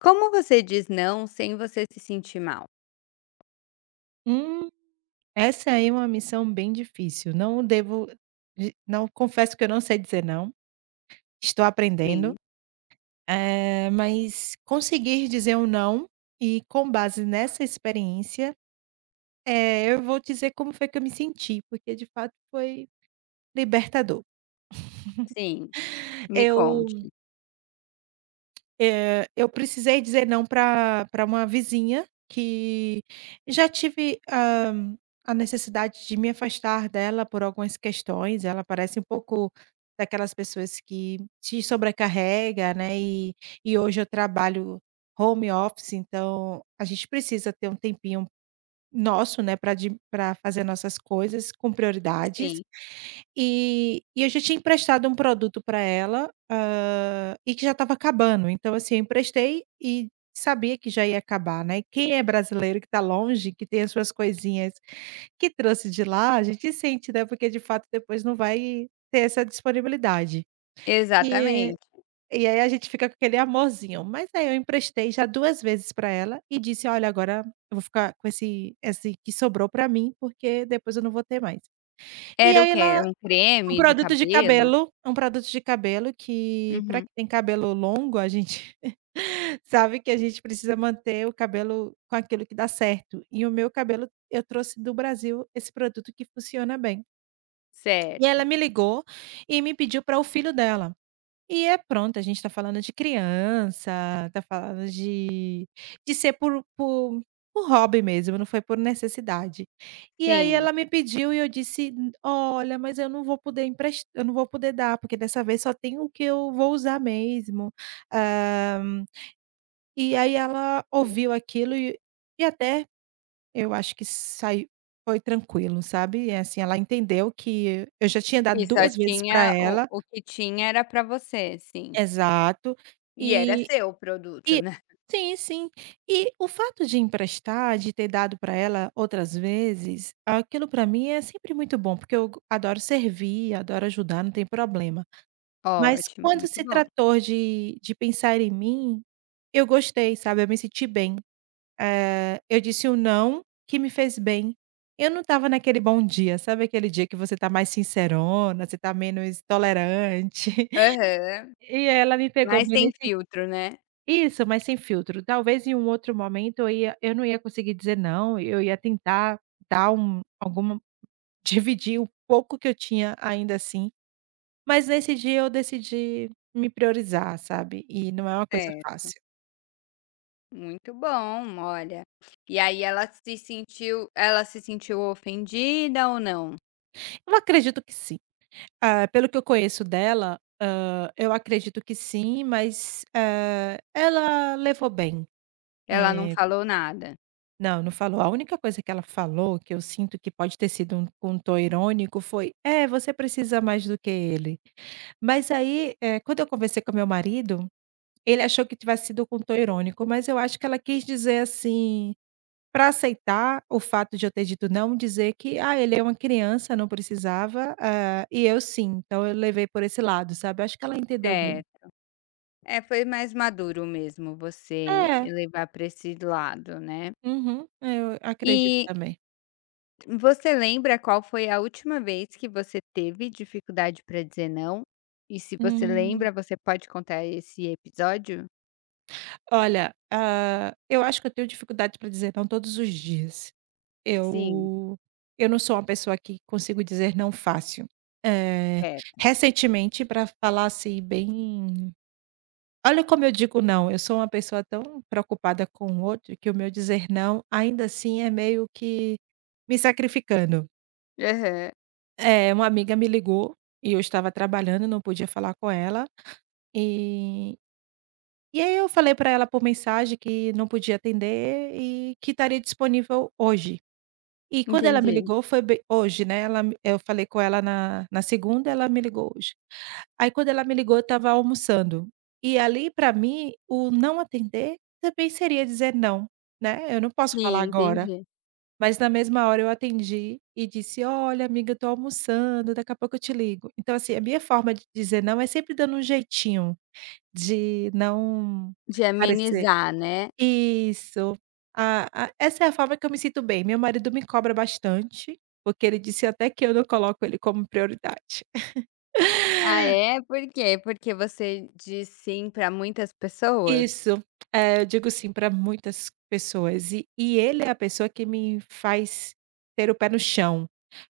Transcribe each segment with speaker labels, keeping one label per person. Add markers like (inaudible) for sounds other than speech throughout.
Speaker 1: Como você diz não sem você se sentir mal?
Speaker 2: Hum, essa aí é uma missão bem difícil, não devo de não confesso que eu não sei dizer não, estou aprendendo,
Speaker 1: Sim,
Speaker 2: mas conseguir dizer um não e com base nessa experiência, eu vou dizer como foi que eu me senti, porque de fato foi libertador.
Speaker 1: sim, me
Speaker 2: Eu
Speaker 1: conte.
Speaker 2: eu precisei dizer não para uma vizinha que já tive, a necessidade de me afastar dela por algumas questões. Ela parece um pouco daquelas pessoas que te sobrecarrega, né, e hoje eu trabalho home office, então a gente precisa ter um tempinho nosso, né, para de pra fazer nossas coisas com
Speaker 1: Sim.
Speaker 2: prioridades. E eu já tinha emprestado um produto para ela, e que já estava acabando, então, assim, eu emprestei e sabia que já ia acabar, né. E quem é brasileiro que está longe, que tem as suas coisinhas que trouxe de lá, a gente sente, né, porque de fato depois não vai ter essa disponibilidade. E
Speaker 1: Exatamente.
Speaker 2: e aí a gente fica com aquele amorzinho, mas aí eu emprestei já 2 vezes para ela e disse: "Olha, agora eu vou ficar com esse que sobrou para mim, porque depois eu não vou ter mais". E
Speaker 1: Era o
Speaker 2: aí
Speaker 1: quê?
Speaker 2: ela
Speaker 1: Era um
Speaker 2: Um
Speaker 1: creme de
Speaker 2: produto de
Speaker 1: cabelo?
Speaker 2: cabelo, que pra
Speaker 1: Uhum,
Speaker 2: quem tem cabelo longo, a gente (laughs) sabe que a gente precisa manter o cabelo com aquilo que dá certo. E o meu cabelo, eu trouxe do Brasil esse produto que funciona bem. E ela
Speaker 1: certo.
Speaker 2: me ligou e me pediu para o filho dela. E é, pronto, a gente tá falando de criança, tá falando de ser por hobby mesmo, não foi por necessidade. E aí
Speaker 1: Sim,
Speaker 2: ela me pediu e eu disse: Olha, mas eu não vou poder dar, porque dessa vez só tem o que eu vou usar mesmo". Hã, e aí ela ouviu aquilo e até eu acho que saiu, foi tranquilo, sabe. É assim, ela entendeu que eu já tinha dado
Speaker 1: e só
Speaker 2: 2 vezes para
Speaker 1: tinha o
Speaker 2: ela.
Speaker 1: que tinha era pra você, sim.
Speaker 2: Exato.
Speaker 1: E era
Speaker 2: e
Speaker 1: seu o produto,
Speaker 2: E
Speaker 1: né.
Speaker 2: sim, sim. E o fato de emprestar, de ter dado para ela outras vezes, aquilo para mim é sempre muito bom, porque eu adoro servir, adoro ajudar, não tem problema. Mas
Speaker 1: Ótimo,
Speaker 2: quando
Speaker 1: muito
Speaker 2: se
Speaker 1: bom.
Speaker 2: tratou de pensar em mim, eu gostei, sabe, eu me senti bem. Eu disse o "não" que me fez bem. Eu não estava naquele bom dia, sabe, aquele dia que você tá mais sincerona, você tá menos tolerante. (laughs)
Speaker 1: Aham,
Speaker 2: E ela me pegou
Speaker 1: mas
Speaker 2: bem
Speaker 1: sem
Speaker 2: nesse
Speaker 1: filtro, né.
Speaker 2: isso, mas sem filtro. Talvez em um outro momento eu não ia conseguir dizer não, eu ia tentar dar um alguma (laughs) dividir o pouco que eu tinha ainda assim, mas nesse dia eu decidi me priorizar, sabe, e não é uma coisa
Speaker 1: Certo,
Speaker 2: fácil.
Speaker 1: muito bom, olha. E aí ela se sentiu ofendida ou não?
Speaker 2: Eu acredito que sim. Ah, pelo que eu conheço dela, eu acredito que sim, mas, ela levou bem.
Speaker 1: Ela não
Speaker 2: Eh
Speaker 1: falou nada?
Speaker 2: Não, não falou. A única coisa que ela falou, que eu sinto que pode ter sido um, com um tom irônico, foi: "É, você precisa mais do que ele". Mas aí, quando eu conversei com meu marido, ele achou que tivesse sido com tom irônico, mas eu acho que ela quis dizer assim, para aceitar o fato de eu ter dito não, dizer que: "Ah, ele é uma criança, não precisava, ah, e eu sim". Então eu levei por esse lado, sabe. Eu acho que ela entendeu bem.
Speaker 1: Certo. É, foi mais maduro mesmo você
Speaker 2: É.
Speaker 1: levar para esse lado, né.
Speaker 2: Uhum. Eu acredito
Speaker 1: E
Speaker 2: também.
Speaker 1: você lembra qual foi a última vez que você teve dificuldade para dizer não? E se você
Speaker 2: Hum.
Speaker 1: lembra, você pode contar esse episódio?
Speaker 2: Olha, ah, eu acho que eu tenho dificuldade para dizer não todos os dias.
Speaker 1: Sim,
Speaker 2: Eu eu não sou uma pessoa que consigo dizer não fácil. Eh,
Speaker 1: certo.
Speaker 2: Recentemente, para falar assim bem, olha como eu digo não, eu sou uma pessoa tão preocupada com o outro que o meu dizer não, ainda assim, é meio que me sacrificando.
Speaker 1: Aham,
Speaker 2: Uma amiga me ligou e eu estava trabalhando, não podia falar com ela, e E aí eu falei para ela por mensagem que não podia atender e que estaria disponível hoje. E quando ela me
Speaker 1: entendi.
Speaker 2: ligou foi bem hoje, né, ela me eu falei com ela na segunda, ela me ligou hoje. Aí quando ela me ligou eu estava almoçando. E ali para mim, o não atender também seria dizer não, né, eu não posso falar
Speaker 1: Sim,
Speaker 2: agora.
Speaker 1: entendi.
Speaker 2: Mas na mesma hora eu atendi e disse: "Olha amiga, eu tô almoçando, daqui a pouco eu te ligo". Então assim, a minha forma de dizer não é sempre dando um jeitinho de não
Speaker 1: De
Speaker 2: parecer
Speaker 1: amenizar, né.
Speaker 2: isso. A essa é a forma que eu me sinto bem. Meu marido me cobra bastante, porque ele disse até que eu não coloco ele como prioridade.
Speaker 1: Ah, é? Por quê? Porque você diz sim para muitas pessoas?
Speaker 2: Isso. Eu digo sim para muitas pessoas e ele é a pessoa que me faz ter o pé no chão.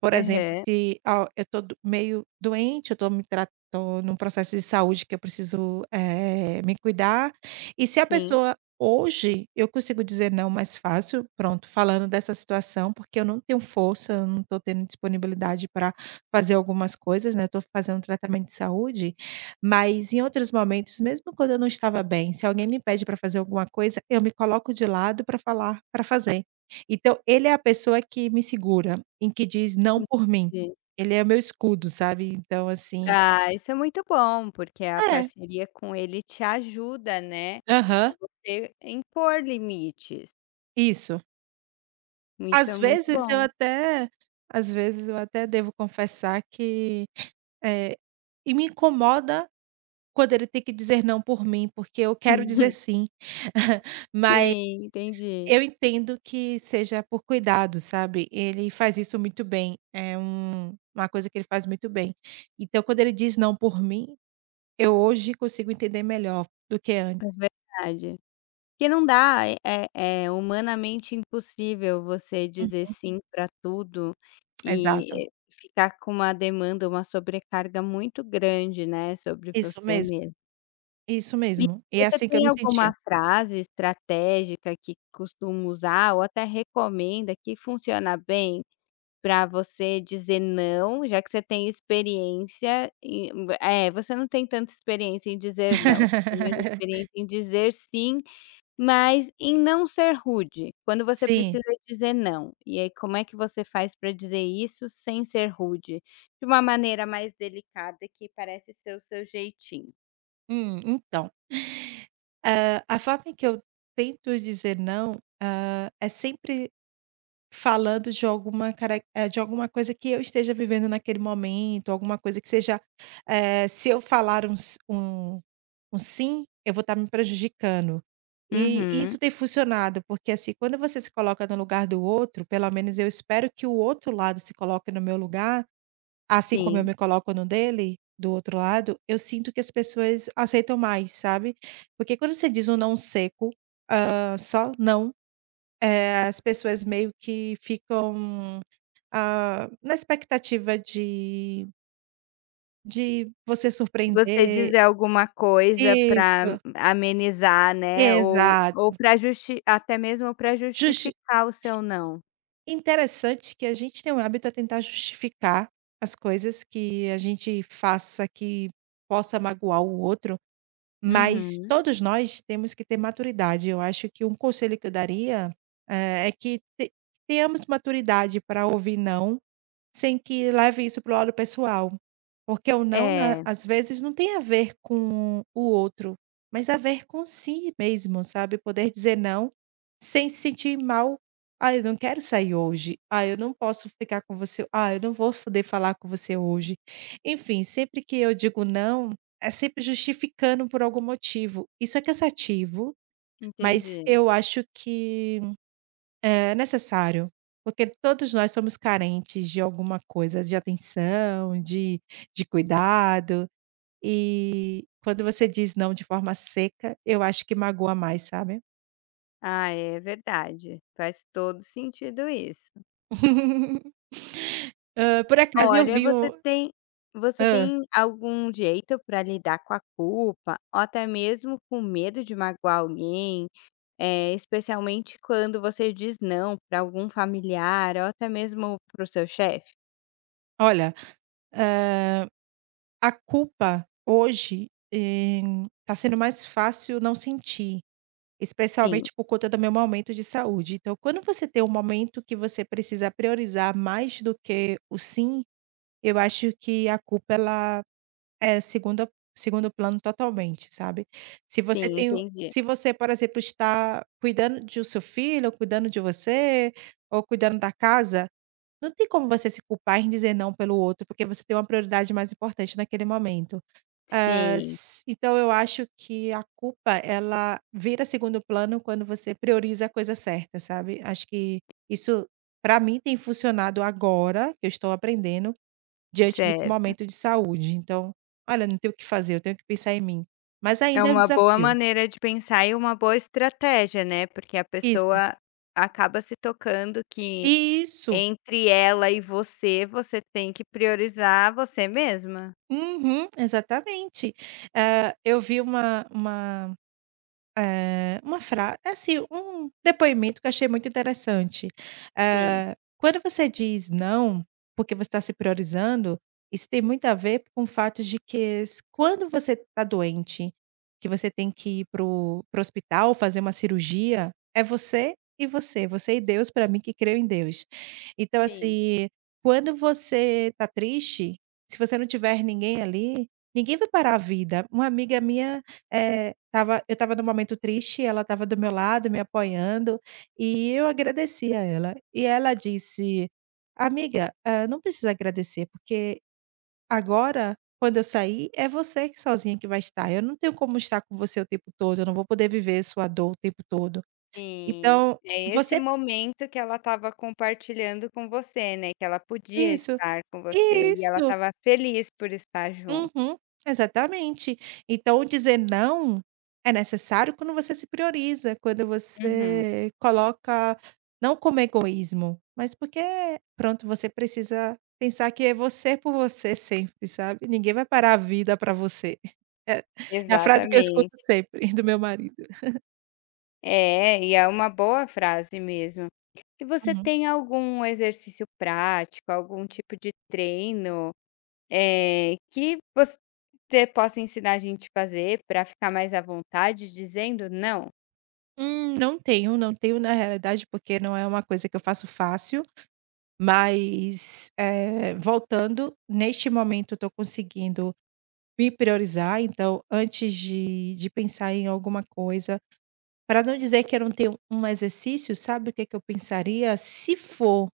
Speaker 2: Por exemplo,
Speaker 1: Aham,
Speaker 2: se, ah, eu tô do meio doente, eu tô me tra tô num processo de saúde que eu preciso, me cuidar, e se a
Speaker 1: sim,
Speaker 2: pessoa hoje eu consigo dizer não mais fácil, pronto, falando dessa situação, porque eu não tenho força, eu não tô tendo disponibilidade pra fazer algumas coisas, né, eu tô fazendo tratamento de saúde. Mas em outros momentos, mesmo quando eu não estava bem, se alguém me pede para fazer alguma coisa, eu me coloco de lado para falar, para fazer. Então ele é a pessoa que me segura, em que diz não por mim.
Speaker 1: entendi.
Speaker 2: Ele é o meu escudo, sabe. Então assim,
Speaker 1: Ah, isso é muito bom, porque a
Speaker 2: é.
Speaker 1: parceria com ele te ajuda, né, a
Speaker 2: Aham,
Speaker 1: você impor limites.
Speaker 2: isso.
Speaker 1: Isso é
Speaker 2: Às
Speaker 1: muito
Speaker 2: vezes eu
Speaker 1: bom.
Speaker 2: até às vezes eu até devo confessar que, eh, e me incomoda, quando ele tem que dizer não por mim, porque eu quero dizer
Speaker 1: (laughs)
Speaker 2: sim. (laughs) Mas
Speaker 1: Sim, entendi.
Speaker 2: eu entendo que seja por cuidado, sabe. Ele faz isso muito bem, é uma coisa que ele faz muito bem. Então quando ele diz não por mim, eu hoje consigo entender melhor do que
Speaker 1: É
Speaker 2: antes.
Speaker 1: verdade. Porque não dá, é humanamente impossível você dizer
Speaker 2: Uhum,
Speaker 1: sim para tudo
Speaker 2: exato.
Speaker 1: e ficar com uma demanda, uma sobrecarga muito grande, né, sobre
Speaker 2: Isso
Speaker 1: você
Speaker 2: mesmo,
Speaker 1: mesmo.
Speaker 2: isso
Speaker 1: E
Speaker 2: mesmo. E é
Speaker 1: você
Speaker 2: assim que eu
Speaker 1: tem
Speaker 2: me sentia.
Speaker 1: alguma frase estratégica que costuma usar ou até recomenda que funciona bem para você dizer não, já que você tem experiência em é, você não tem tanta experiência em dizer não, você tem mais
Speaker 2: (laughs)
Speaker 1: experiência em dizer sim, mas em não ser rude, quando você
Speaker 2: Sim.
Speaker 1: precisa dizer não. E aí como é que você faz para dizer isso sem ser rude? De uma maneira mais delicada que parece ser o seu jeitinho.
Speaker 2: Então, a forma em que eu tento dizer não, é sempre falando de alguma coisa que eu esteja vivendo naquele momento, alguma coisa que seja, se eu falar um s um um "sim", eu vou estar me prejudicando. E
Speaker 1: Uhum,
Speaker 2: isso tem funcionado, porque, assim, quando você se coloca no lugar do outro, pelo menos eu espero que o outro lado se coloque no meu lugar, assim como eu
Speaker 1: sim.
Speaker 2: me coloco no dele, do outro lado, eu sinto que as pessoas aceitam mais, sabe. Porque quando você diz um não seco, só "não", as pessoas meio que ficam ah, na expectativa de você
Speaker 1: Você
Speaker 2: surpreender.
Speaker 1: dizer alguma coisa para
Speaker 2: Isso,
Speaker 1: amenizar, né, ou
Speaker 2: exato.
Speaker 1: para justi até mesmo para
Speaker 2: Justi
Speaker 1: justificar o seu não.
Speaker 2: Interessante que a gente tem o hábito a tentar justificar as coisas que a gente faça que possa magoar o outro, mas
Speaker 1: Uhum.
Speaker 2: todos nós temos que ter maturidade. Eu acho que um conselho que eu daria, eh, é que te tenhamos maturidade para ouvir "não". Sem que leve isso para o lado pessoal. Porque o não, na
Speaker 1: É,
Speaker 2: às vezes, não tem a ver com o outro, mas a ver com si mesmo, sabe, poder dizer não, sem se sentir mal: "Ah, eu não quero sair hoje. Ah, eu não posso ficar com você. Ah, eu não vou poder falar com você hoje". Enfim, sempre que eu digo não, é sempre justificando por algum motivo. Isso é cansativo, mas
Speaker 1: entendi.
Speaker 2: eu acho que é necessário, porque todos nós somos carentes de alguma coisa, de atenção, de cuidado, e quando você diz não de forma seca, eu acho que magoa mais, sabe.
Speaker 1: Ah, é verdade, faz todo sentido isso.
Speaker 2: (laughs) Hã, por acaso eu
Speaker 1: Olha,
Speaker 2: vi o
Speaker 1: você tem
Speaker 2: hã,
Speaker 1: algum jeito para lidar com a culpa, ou até mesmo com medo de magoar alguém, especialmente quando você diz não para algum familiar ou até mesmo para o seu chefe?
Speaker 2: Olha, hã, a culpa hoje está sendo mais fácil não sentir,
Speaker 1: Sim.
Speaker 2: especialmente por conta do meu momento de saúde. Então, quando você tem um momento que você precisa priorizar mais do que o sim. Eu acho que a culpa ela é segunda segundo plano totalmente, sabe. Se você
Speaker 1: Sim,
Speaker 2: tem o,
Speaker 1: entendi.
Speaker 2: se você, por exemplo, está cuidando do seu filho, ou cuidando de você, ou cuidando da casa, não tem como você se culpar em dizer não pelo outro, porque você tem uma prioridade mais importante naquele momento. Hã,
Speaker 1: Sim,
Speaker 2: s Então eu acho que a culpa ela vira segundo plano quando você prioriza a coisa certa, sabe. Acho que isso para mim tem funcionado agora, que eu estou aprendendo, diante desse
Speaker 1: certo.
Speaker 2: momento de saúde. Então, olha, não tenho o que fazer, eu tenho que pensar em mim, mas
Speaker 1: É
Speaker 2: ainda é um
Speaker 1: uma boa
Speaker 2: desafio.
Speaker 1: maneira de pensar e uma boa estratégia, né, porque a
Speaker 2: Isso,
Speaker 1: pessoa acaba se tocando que
Speaker 2: isso,
Speaker 1: entre ela e você, você tem que priorizar você mesma.
Speaker 2: uhum, exatamente. Hã, eu vi uma frase assim, um depoimento que eu achei muito interessante.
Speaker 1: Sim,
Speaker 2: Quando você diz "não", porque você está se priorizando, isso tem muito a ver com o fato de que s quando você está doente, que você tem que ir para o hospital, fazer uma cirurgia, é você e você, você e Deus, para mim que creio em Deus. Então
Speaker 1: sim,
Speaker 2: assim, quando você está triste, se você não tiver ninguém ali, ninguém vai parar a vida. Uma amiga minha estava eu estava num momento triste, ela estava do meu lado, me apoiando, e eu agradeci a ela. E ela disse: "Amiga, não precisa agradecer, porque agora, quando eu sair, é você que sozinha que vai estar. Eu não tenho como estar com você o tempo todo, eu não vou poder viver sua dor o tempo todo.
Speaker 1: sim.
Speaker 2: Então,
Speaker 1: É esse
Speaker 2: você".
Speaker 1: momento que ela estava compartilhando com você, né, que ela podia
Speaker 2: Isso,
Speaker 1: estar com você e ela
Speaker 2: isso.
Speaker 1: estava feliz por estar junto.
Speaker 2: Uhum, exatamente. Então dizer não é necessário quando você se prioriza, quando
Speaker 1: Uhum,
Speaker 2: você coloca não como egoísmo, mas porque, pronto, você precisa pensar que é você por você sempre, sabe. Ninguém vai parar a vida para você. É é a frase que eu escuto
Speaker 1: exatamente.
Speaker 2: sempre (laughs) do meu marido.
Speaker 1: É, e é uma boa frase mesmo. E você
Speaker 2: Uhum.
Speaker 1: tem algum exercício prático, algum tipo de treino, que você possa ensinar a gente a fazer para ficar mais à vontade dizendo não?
Speaker 2: Não tenho, não tenho na realidade, porque não é uma coisa que eu faço fácil, mas, voltando, neste momento eu tô conseguindo me priorizar. Então, antes de pensar em alguma coisa, para não dizer que eu não tenho um exercício, sabe o que que eu pensaria? Se for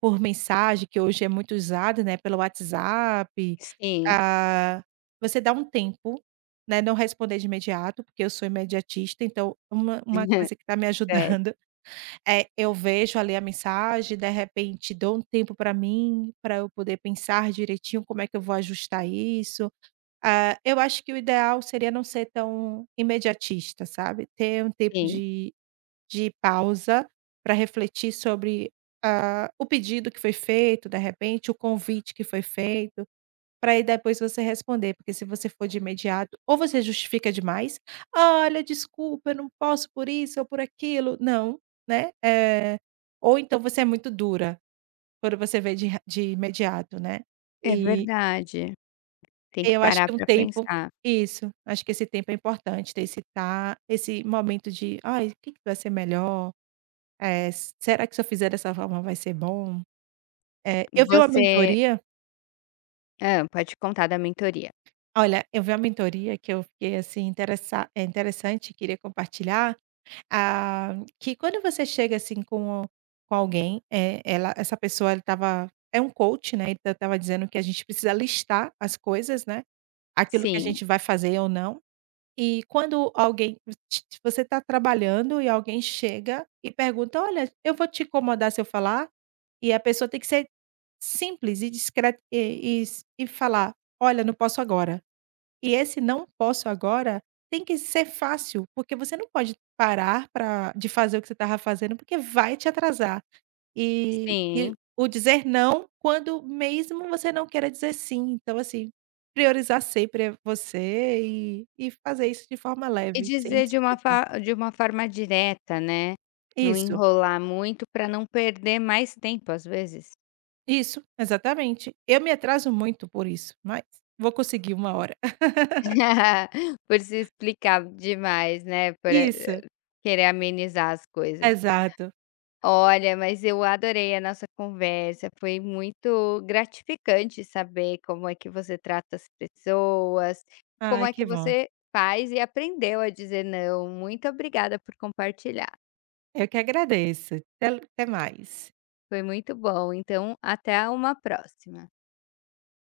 Speaker 2: por mensagem, que hoje é muito usado, né, pelo WhatsApp,
Speaker 1: Sim.
Speaker 2: ah, você dá um tempo, né, não responder de imediato, porque eu sou imediatista, então uma
Speaker 1: (laughs)
Speaker 2: coisa que está me
Speaker 1: É,
Speaker 2: ajudando (laughs) é eu vejo ali a mensagem, de repente dou um tempo para mim, para eu poder pensar direitinho como é que eu vou ajustar isso. Ah, eu acho que o ideal seria não ser tão imediatista, sabe, ter um tempo
Speaker 1: sim.
Speaker 2: de pausa para refletir sobre, o pedido que foi feito, de repente, o convite que foi feito, para aí depois você responder, porque se você for de imediato, ou você justifica demais: "Olha, desculpa, eu não posso por isso ou por aquilo". Não, né, ou então você é muito dura, quando você vê de imediato, né,
Speaker 1: É
Speaker 2: e
Speaker 1: verdade. Tem que
Speaker 2: eu acho
Speaker 1: parar
Speaker 2: que um
Speaker 1: para
Speaker 2: tempo,
Speaker 1: pensar.
Speaker 2: isso, acho que esse tempo é importante, ter esse momento de: "Ai, o que que vai ser melhor? Eh, Será que se eu fizer dessa forma vai ser bom?". Eh, eu vi uma
Speaker 1: Você
Speaker 2: mentoria
Speaker 1: pode contar da mentoria.
Speaker 2: Olha, eu vi uma mentoria que eu fiquei, assim, interessante, queria compartilhar, ah, que quando você chega, assim, com alguém, eh, ela essa pessoa ela estava é um coach, né, então estava dizendo que a gente precisa listar as coisas, né, aquilo que a
Speaker 1: Sim,
Speaker 2: gente vai fazer ou não. E quando alguém você está trabalhando e alguém chega e pergunta: "Olha, eu vou te incomodar se eu falar?" E a pessoa tem que ser simples e discreta e falar: "Olha, não posso agora". E esse "não posso agora" tem que ser fácil, porque você não pode parar pra de fazer o que você estava fazendo, porque vai te atrasar. E
Speaker 1: sim.
Speaker 2: o dizer não quando mesmo você não queira dizer sim. Então assim, priorizar sempre é você e fazer isso de forma
Speaker 1: E
Speaker 2: leve, sem
Speaker 1: dizer
Speaker 2: se
Speaker 1: de uma
Speaker 2: culpar.
Speaker 1: fa de uma forma direta, né, não
Speaker 2: Isso,
Speaker 1: enrolar muito para não perder mais tempo, às vezes.
Speaker 2: isso, exatamente. Eu me atraso muito por isso, mas vou conseguir uma hora. (laughs)
Speaker 1: (laughs) Por se explicar demais, né, por
Speaker 2: Isso,
Speaker 1: querer amenizar as coisas.
Speaker 2: exato.
Speaker 1: Olha, mas eu adorei a nossa conversa, foi muito gratificante saber como é que você trata as pessoas, como
Speaker 2: Ai,
Speaker 1: é
Speaker 2: que
Speaker 1: que
Speaker 2: bom.
Speaker 1: você faz e aprendeu a dizer não. Muito obrigada por compartilhar,
Speaker 2: Eu que agradeço. Até mais.
Speaker 1: foi muito bom, então até uma próxima.